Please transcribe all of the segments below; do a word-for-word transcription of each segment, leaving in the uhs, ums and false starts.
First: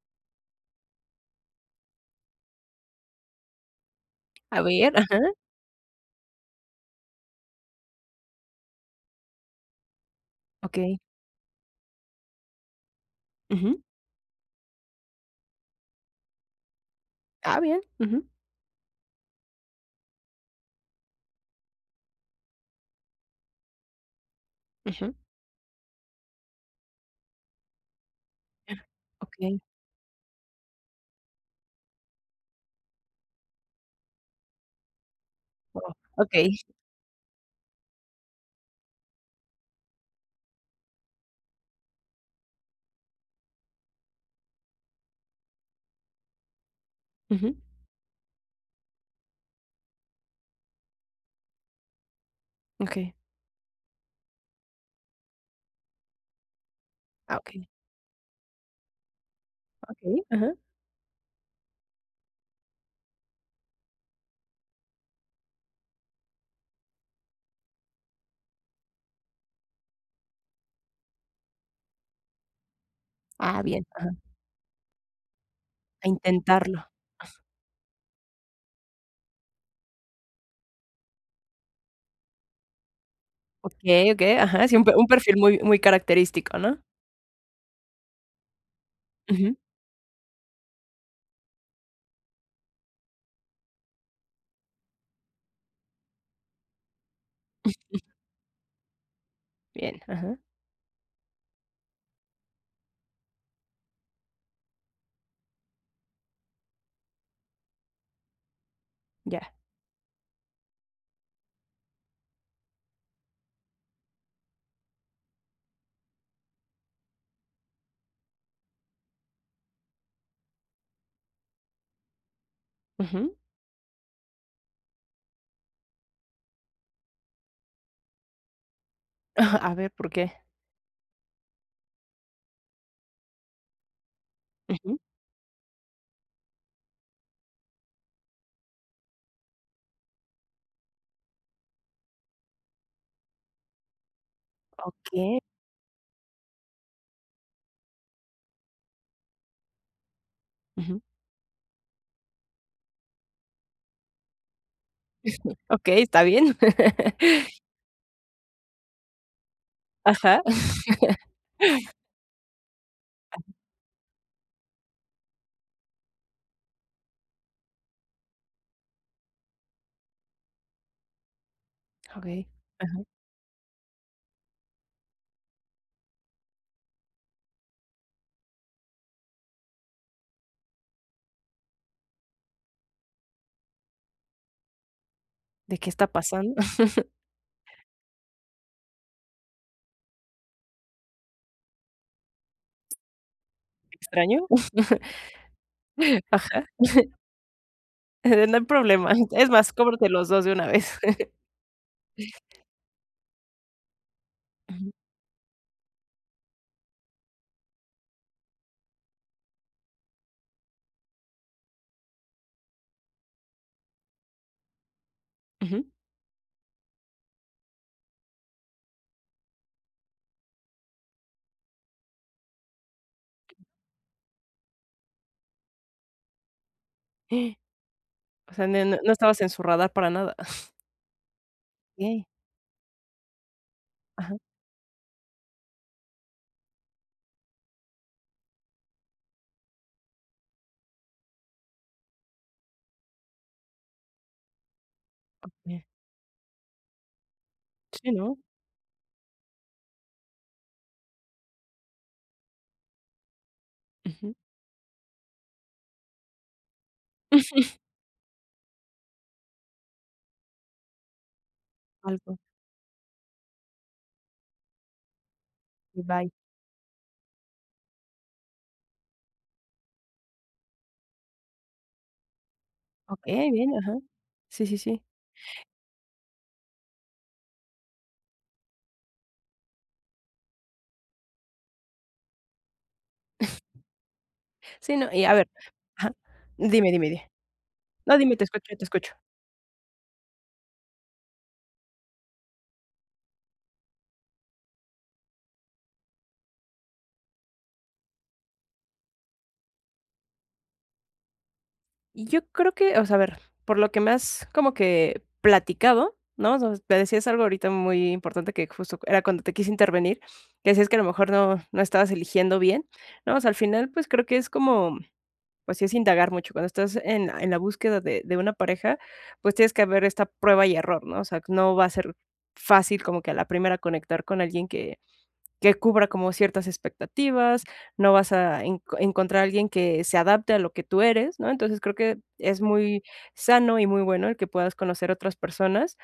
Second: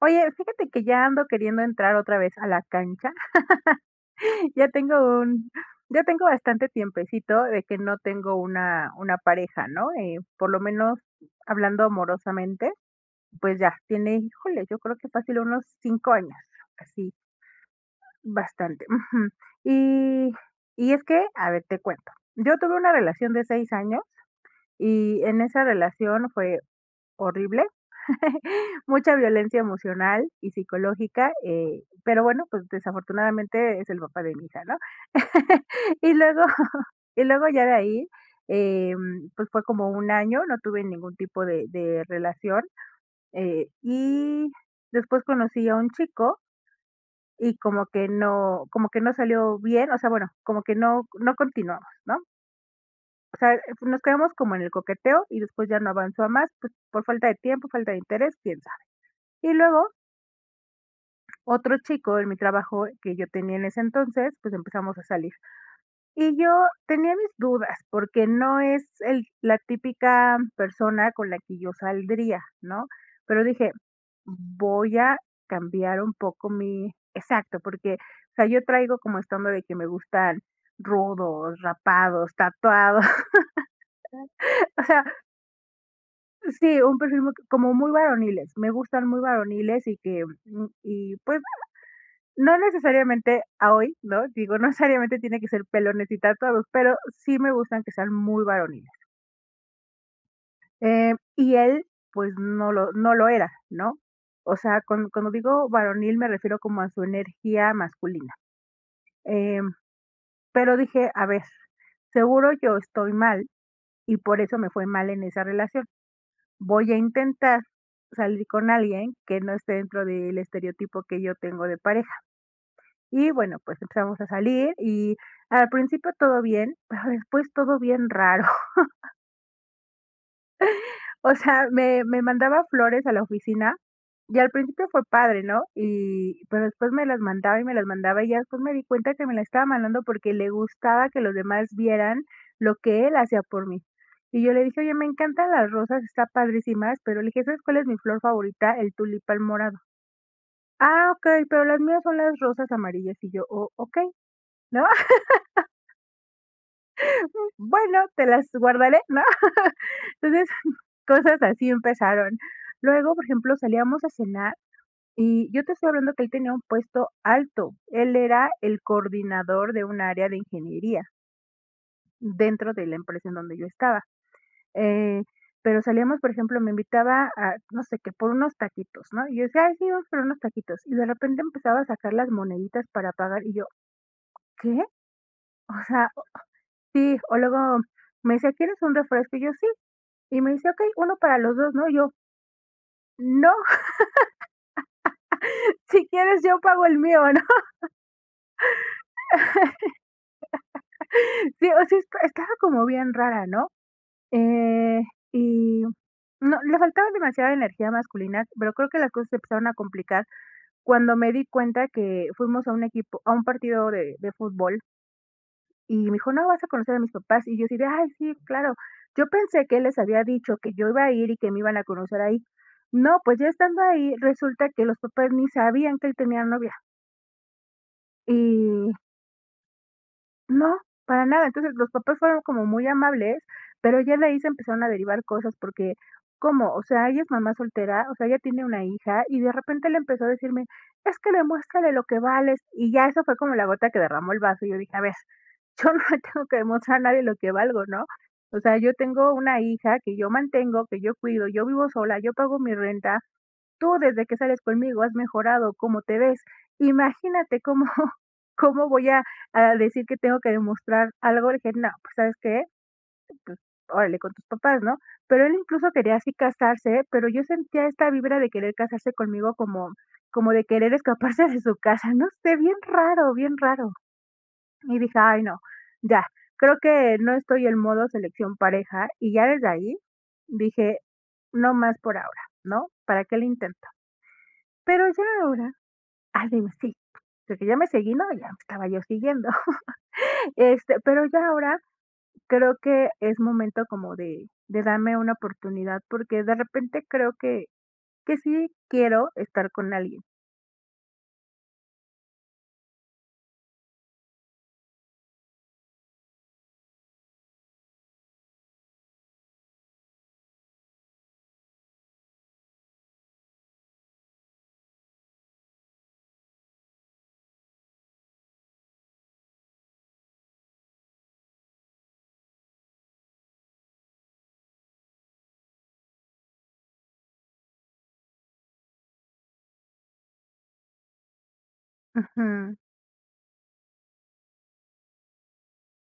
Oye, fíjate que ya ando queriendo entrar otra vez a la cancha. A Ya ver, tengo ajá. un ya tengo bastante tiempecito de que no tengo una una pareja, ¿no? Eh, por lo Okey. menos hablando amorosamente, pues ya Ujú. tiene, híjole, yo creo que fácil unos cinco años, así, Ah, bien. Ujú, bastante. Ujú. Y y es que, a ver, te cuento. Yo tuve una relación de seis años ujú. y en esa relación fue horrible. Mucha Okey, violencia emocional y psicológica, eh, pero bueno, pues desafortunadamente es el papá de mi hija, ¿no? wao, Y luego okey. y luego ya de ahí, em, pues fue como un año, no tuve ningún tipo de de relación, eh, y después conocí a un chico Ujú, y como que no como que no salió bien, o sea, bueno, como que no no continuamos, ¿no? okey. O sea, nos quedamos como en el coqueteo y después ya no avanzó a más, pues por falta de Ah, okey, tiempo, falta de interés, quién sabe. Y luego okey, ajá. Otro chico en mi trabajo que yo tenía en ese entonces, pues empezamos a salir. Y yo tenía mis dudas, porque no es el la típica persona con la que yo saldría, ¿no? Pero Ah, dije, bien, ajá. voy a cambiar A un poco intentarlo. mi exacto, porque, o sea, yo traigo como esta onda de que me gustan rudos, rapados, tatuados, Okey, okey, ajá, sí, un o pe sea, un perfil muy muy característico, ¿no? sí, un perfil muy como muy varoniles, me gustan muy Ujú. varoniles y que, mm, y pues no necesariamente a hoy, ¿no? Digo, no necesariamente tiene que ser pelones y tatuados, pero sí me gustan que sean muy varoniles. Bien, ajá, Em, y él, pues, no lo no lo era, ¿no? O sea, cuan cuando digo varonil, me refiero como a su energía masculina. ya. Em, pero dije: "A ver, seguro yo estoy mal, y por eso me fue mal en esa relación. Voy a intentar salir con alguien que no esté dentro del estereotipo que yo tengo de pareja". Y Ujú. bueno, pues empezamos a salir y al principio todo bien, pero después todo bien raro. A ver, ¿por qué? O sea, me me mandaba flores a la oficina y al principio Ujú. fue padre, ¿no? Y pero después me las mandaba y me las mandaba y ya después me di cuenta que me las estaba mandando porque le gustaba que los demás vieran lo que él hacía por mí. Y yo le dije: "Oye, me Okey. encantan las rosas, está padrísimas", pero le dije: "¿Sabes cuál es mi flor favorita? El tulipán morado". Ujú. "Ah, okey, pero las mías son las rosas amarillas", y yo: "Oh, okey", ¿no? Okey, está bien. Bueno, te las guardaré, ¿no? Ajá. Entonces, cosas así empezaron. Luego, por ejemplo, salíamos a cenar y yo te estoy hablando que él tenía un puesto alto. Él era el coordinador de un área de ingeniería Okey. dentro de la Ajá. empresa en donde yo estaba. Eh, pero salíamos, por ejemplo, me invitaba a, no sé, qué por unos taquitos, ¿no? Y yo decía, ay, sí, vamos por unos taquitos. Y de repente empezaba a sacar las moneditas para pagar y yo, ¿qué? ¿De O qué está sea, pasando? sí, o luego me decía, ¿quieres un refresco? Y yo, sí. Y me dice: "Okey, uno para los dos ¿no?" Y yo: "No, ¿Te extraño? si quieres yo Ajá. pago el mío", ¿no? No hay problema. Es más, cóbrate los dos de una vez. Sí, o sea, esta estaba como bien rara, ¿no? Ujú, Eh, y no, le faltaba demasiada energía masculina, pero creo que las cosas se empezaron a complicar cuando me di cuenta que fuimos a un equipo a un partido de de fútbol, y me dijo: "No, vas a conocer a mis papás", y yo así de: "Ay, sí, claro". Yo pensé que él les había dicho que yo iba a ir y que me iban a conocer ahí. No, pues ya estando ahí, resulta que los papás ni sabían que él tenía novia. ujú. Y O sea, ne no no estabas en su radar para nada. No, para nada. Entonces, los papás Okey, fueron como muy amables, pero ya de ajá, ahí se empezaron a derivar cosas porque, ¿cómo? O sea, ella es mamá soltera, o sea, ella tiene una hija y de repente le empezó a decirme, es que demuéstrale lo que vales. Y ya eso fue como la gota que derramó el vaso. Y yo dije, a ver, okey. yo no le tengo que demostrar a nadie lo que valgo, ¿no? Sí, ¿no? O sea, yo tengo una hija que yo mantengo, que yo cuido, yo vivo sola, yo pago mi renta, tú desde Ujú. que sales conmigo has mejorado cómo te ves. Imagínate cómo cómo voy a a decir que tengo que demostrar algo". Le dije: "No, pues, ¿sabes Algo, qué? Pues, órale, con tus papás", ¿no? Pero él incluso quería Ibai, así casarse, pero yo sentía esta vibra de querer casarse conmigo como como de querer escaparse de su casa, no sé, bien raro, okey. Okey, bien bien, raro. ajá. Sí, sí, Y sí. dije: "Ay, no, ya, creo que no estoy en modo selección pareja", y ya desde ahí dije: "No más por ahora", ¿no? ¿Para qué le intento? Sí, Pero no, ya y a ver, ahora ajá. Ah, sí, Dime, sí, dime, dime. porque ya me seguí, No, ¿no? dime, te Ya me escucho, te estaba yo escucho. siguiendo. Este, pero ya ahora creo que es momento como de de darme una oportunidad, porque de repente creo que que sí quiero estar con alguien. Y Yo creo que, o sea, a ver, por lo que me has como que platicado, ¿no? O sea, me decías algo ahorita muy importante que justo era cuando te quise intervenir, que decías que a lo mejor no no estabas eligiendo bien, ¿no? O sea, al final, pues, creo que es como pues sí es indagar mucho. Cuando estás en en la búsqueda de de una pareja, pues tienes que haber esta prueba y error, ¿no? O sea, no va a ser fácil como que a la primera conectar con alguien que que cubra como ciertas expectativas, no vas a en encontrar a alguien que se adapte a lo que tú eres, ¿no? Entonces, creo que es Ujú. muy sano y muy bueno el que puedas conocer otras personas.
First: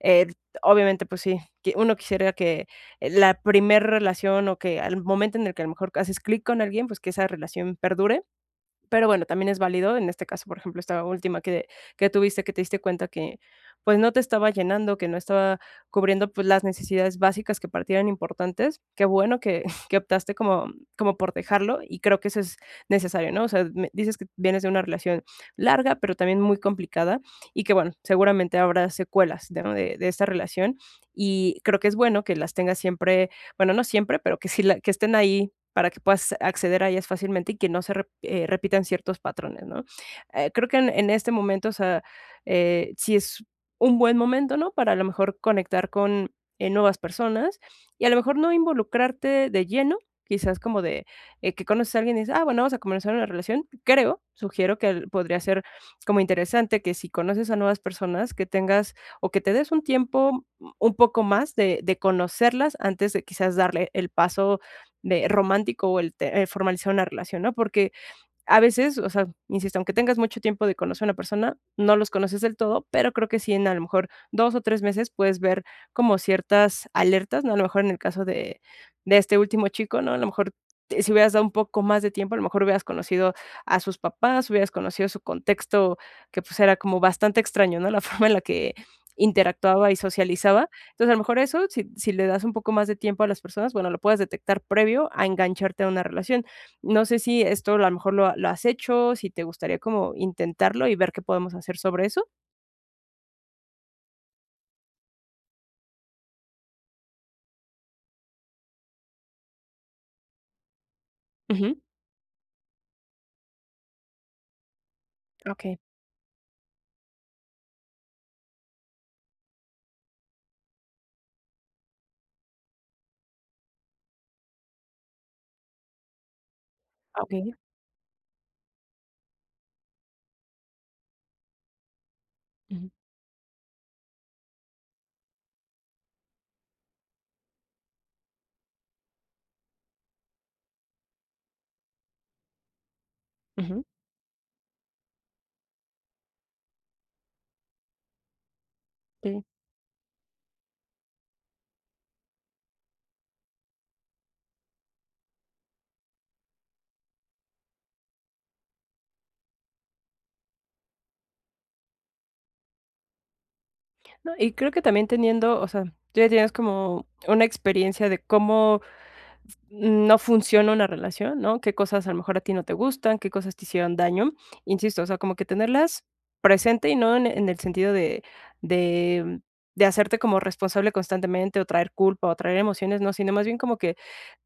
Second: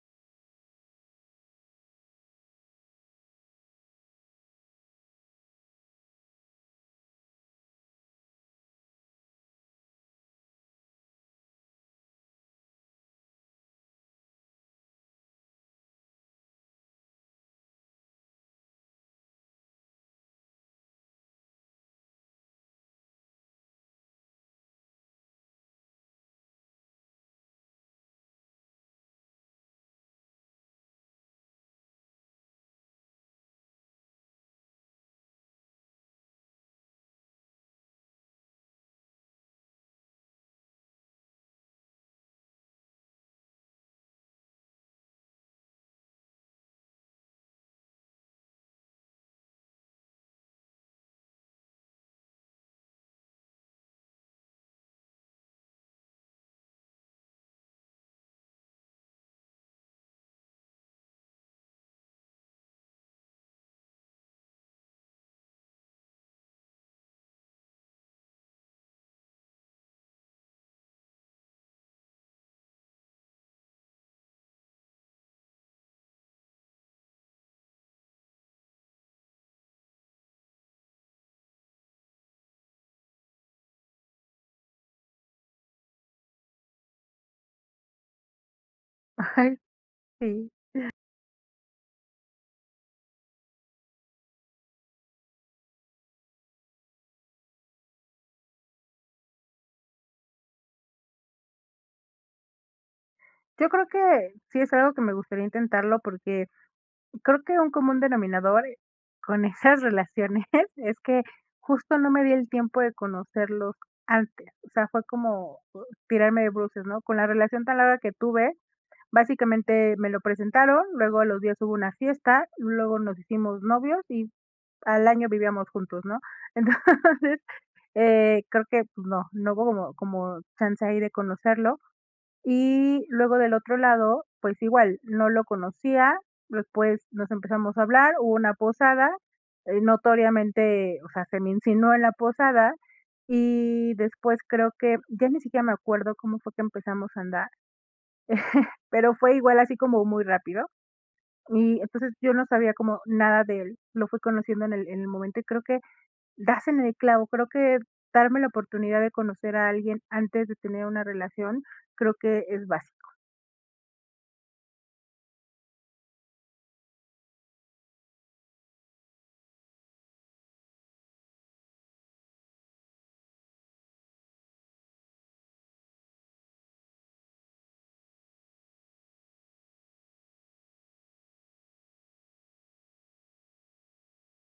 Eh, Obviamente, pues sí, que uno quisiera que eh, la primer relación o que al momento en el que a lo mejor haces clic con alguien, pues que esa relación perdure. Pero bueno, también es válido, en este caso, por ejemplo, esta última que que tuviste, que te diste cuenta que, pues, no te estaba llenando, que no estaba cubriendo, pues, las necesidades básicas que para ti eran importantes. Qué bueno que que optaste como como por dejarlo, y creo que eso es necesario, ¿no? O sea, me dices que vienes de una relación larga, pero también muy complicada, y que, bueno, seguramente habrá secuelas, ¿no?, de de esta relación, y creo que es bueno que las tengas siempre, bueno, no siempre, pero que sí la que estén ahí para que puedas acceder a ellas fácilmente y que no se rep eh, repitan ciertos patrones, ¿no? Eh, creo que en en este momento, o sea, eh, sí es un buen momento, ¿no? Para a lo mejor conectar con, eh, nuevas personas y a lo mejor no involucrarte de lleno, quizás como de, eh, que conoces a alguien y dices: "Ah, bueno, vamos a comenzar una relación". Creo, sugiero que el podría ser como interesante que si conoces a nuevas personas, que tengas o que te des un tiempo mm, un poco más de de conocerlas antes de quizás darle el paso de romántico o el, te- el formalizar una relación, ¿no? Porque a veces, o sea, insisto, aunque tengas mucho tiempo de conocer a una persona, no los conoces del todo, pero creo que sí en a lo mejor dos o tres meses puedes ver como ciertas alertas, ¿no? A lo mejor en el caso de de este último chico, ¿no? A lo mejor te si hubieras dado un poco más de tiempo, a lo mejor hubieras conocido a sus papás, hubieras conocido su contexto, que, pues, era como bastante extraño, ¿no? La forma en la que Ay, interactuaba y sí. socializaba. Entonces, a lo mejor eso, si si le das un poco más de tiempo a las personas, bueno, lo puedes detectar previo a engancharte a una relación. No sé si esto a lo mejor lo lo has hecho, si te gustaría como intentarlo y ver qué podemos hacer sobre eso. Yo creo que sí es algo que me gustaría intentarlo, porque creo que un común denominador con esas relaciones es que Ujú. justo no me di el tiempo de conocerlos antes. O sea, fue como Okey, uh, tirarme de bruces, ¿no? Con la relación tan larga que tuve básicamente me lo presentaron, luego a los días hubo una fiesta, luego nos hicimos novios y al año vivíamos juntos, ¿no? Entonces, okey. eh, creo que pues no, no hubo como como chance ahí de conocerlo. Ujú, Y luego del otro lado, pues igual, no lo conocía, después nos empezamos a hablar, hubo una posada, eh, notoriamente, o sea, se me insinuó en la posada ujú. y después creo que ya ni siquiera me acuerdo cómo fue que empezamos a andar, pero fue Sí. igual así como muy rápido. Y entonces yo no sabía como nada de él, lo fui conociendo en el en el momento y creo que das en el clavo, creo que darme la oportunidad de conocer a alguien antes de tener una relación, creo que es básico. No, y creo que también teniendo, o sea, tú ya tienes como una experiencia de cómo no funciona una relación, ¿no? Qué cosas a lo mejor a ti no te gustan, qué cosas te hicieron daño. Insisto, o sea, como que tenerlas presente y no en en el sentido de de de hacerte como responsable constantemente o traer culpa o traer emociones, no, sino más bien como que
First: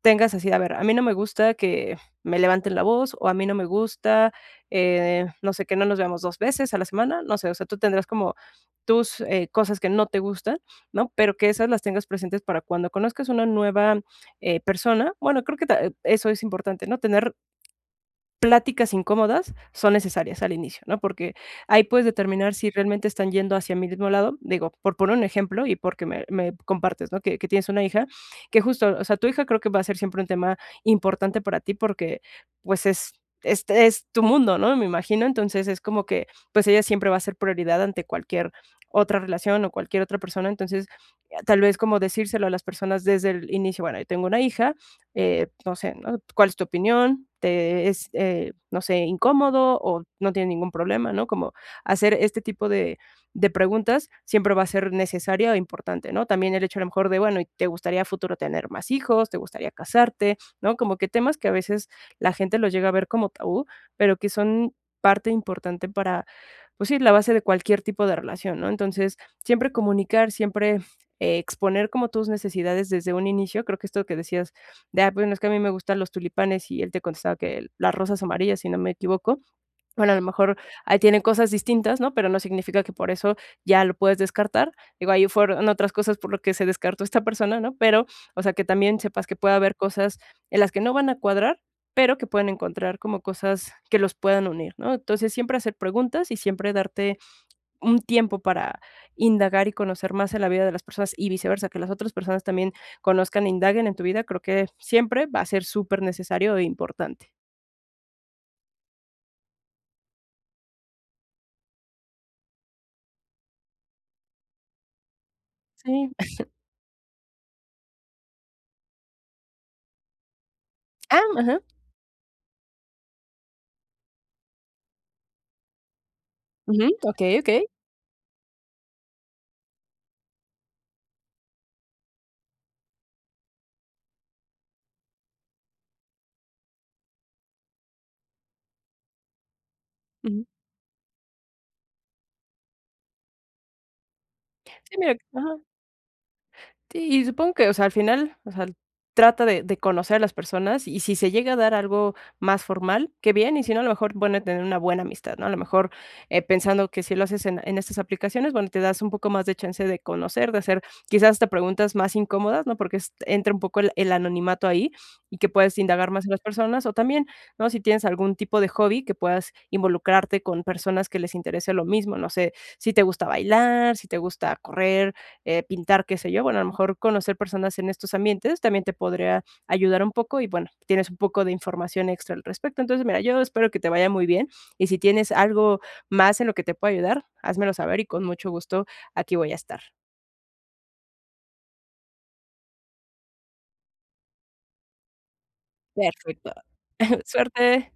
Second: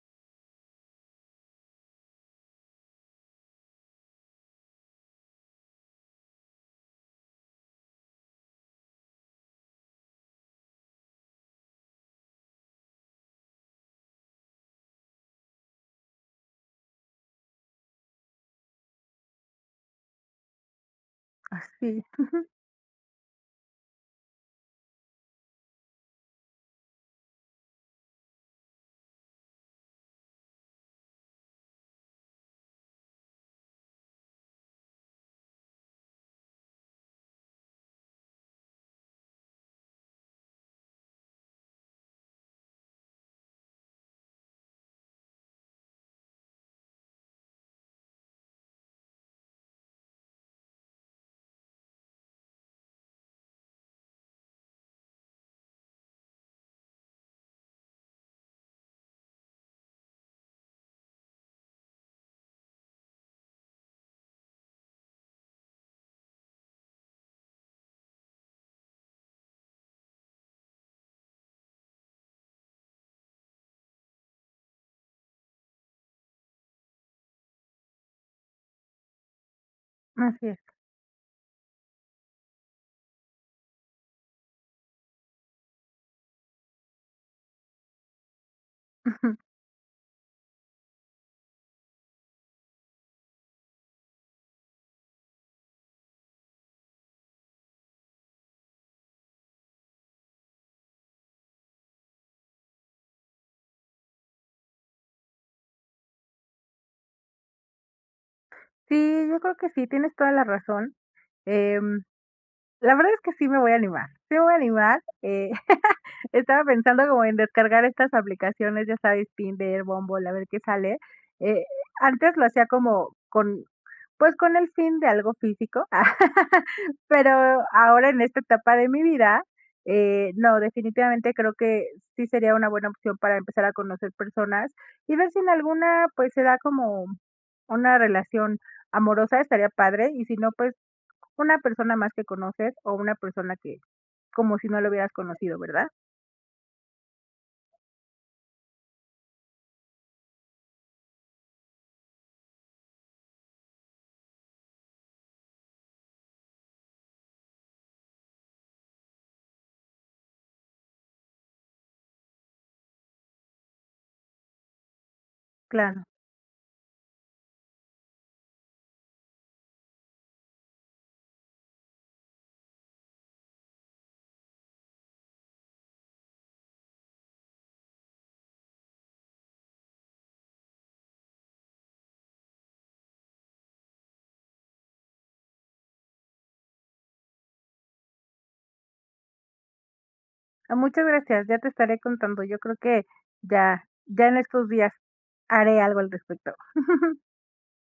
tengas así, a ver, a mí no me gusta que me levanten la voz o a mí no me gusta, eh, no sé, que no nos veamos dos veces a la semana, no sé, o sea, tú tendrás como tus, eh, cosas que no te gustan, ¿no? Pero que esas las tengas presentes para cuando conozcas una nueva, eh, persona. Bueno, creo que ta eh, eso es importante, ¿no? Tener pláticas incómodas son necesarias al inicio, ¿no? Porque ahí Así, puedes determinar si realmente están yendo hacia mi mismo lado. Digo, por poner un ejemplo y porque me, me compartes, ¿no? Que, que tienes una hija, que justo, o sea, tu hija creo que va a ser siempre un tema importante para ti porque pues es... Este es tu mundo, ¿no? Me imagino. Entonces es como que, pues ella siempre va a ser prioridad ante cualquier otra relación o cualquier otra persona. Entonces, tal vez como decírselo a las personas desde el inicio, bueno, yo tengo una hija, eh, no sé, ¿no? ¿Cuál es tu opinión? ¿Te es, eh, no sé, incómodo o no tiene ningún problema, ¿no? Como hacer este tipo de, de preguntas siempre va a ser necesaria o importante, ¿no? También el hecho a lo mejor de, bueno, ¿y ¿te gustaría a futuro tener más hijos? ¿Te gustaría casarte? ¿No? Como que temas que a veces la gente los llega a ver como tabú, pero que son parte importante para, pues sí, la base de cualquier tipo de relación, ¿no? Entonces, siempre comunicar, siempre eh, exponer como tus necesidades desde un inicio, creo que esto que decías de: "Ah, bueno, es que a mí me gustan los tulipanes", y él te contestaba que las rosas amarillas, si no me equivoco. Bueno, a lo así mejor es. ahí tienen cosas distintas, ¿no? Pero no significa que por eso ya lo puedes descartar. Digo, ahí fueron otras cosas por lo que se descartó esta persona, ¿no? Pero, o sea, que también sepas que puede haber cosas en las que no van a cuadrar, pero que pueden encontrar como cosas que los puedan unir, ¿no? Entonces, siempre hacer preguntas y siempre darte un tiempo para indagar y conocer más en la vida de las personas y viceversa, que las otras personas también conozcan e indaguen en tu vida, creo que siempre va a ser súper necesario e importante. Sí, yo creo que sí, tienes toda la razón. Em, la verdad es que sí me voy a animar, sí me voy a animar, eh, Sí. estaba pensando como en descargar estas aplicaciones, ya sabes, Tinder, Bumble, a ver qué sale. Ah, ajá. Eh, antes lo hacía como con pues con el fin de algo físico, Ujú. pero Okey, okey. ahora en esta etapa de mi vida, eh, no, definitivamente creo que sí sería una buena opción para empezar a conocer personas y ver si en alguna, pues, se da como una relación amorosa, estaría padre, y si Ujú. no, pues, una persona más que conoces o una persona que como si no lo Sí, hubieras mira, conocido, ajá. ¿verdad? Sí, y supongo que, o sea, al final, o sea, trata de de conocer a las personas, y si se llega a dar algo más formal, qué bien, y si no, a lo mejor, bueno, tener una buena amistad, ¿no? A lo mejor, eh, pensando que si lo haces en en estas aplicaciones, bueno, te das un poco más de chance de conocer, de hacer quizás hasta preguntas más incómodas, ¿no? Porque es entra un poco el el anonimato ahí, y que puedes Claro. indagar más en las personas, o también, ¿no? Si tienes algún tipo de hobby, que puedas involucrarte con personas que les interese lo mismo, no sé, si te gusta bailar, si te gusta correr, eh, pintar, qué sé yo. Bueno, a lo mejor conocer personas en estos ambientes también te podría ayudar un poco y bueno, tienes un poco de información extra al respecto. Entonces, mira, yo espero que te vaya muy bien y si tienes algo más en lo que te pueda ayudar, házmelo saber y con mucho gusto aquí voy a estar. Ah, muchas gracias, ya te estaré contando. Yo creo que ya ya en estos días haré algo al Perfecto. respecto. Suerte.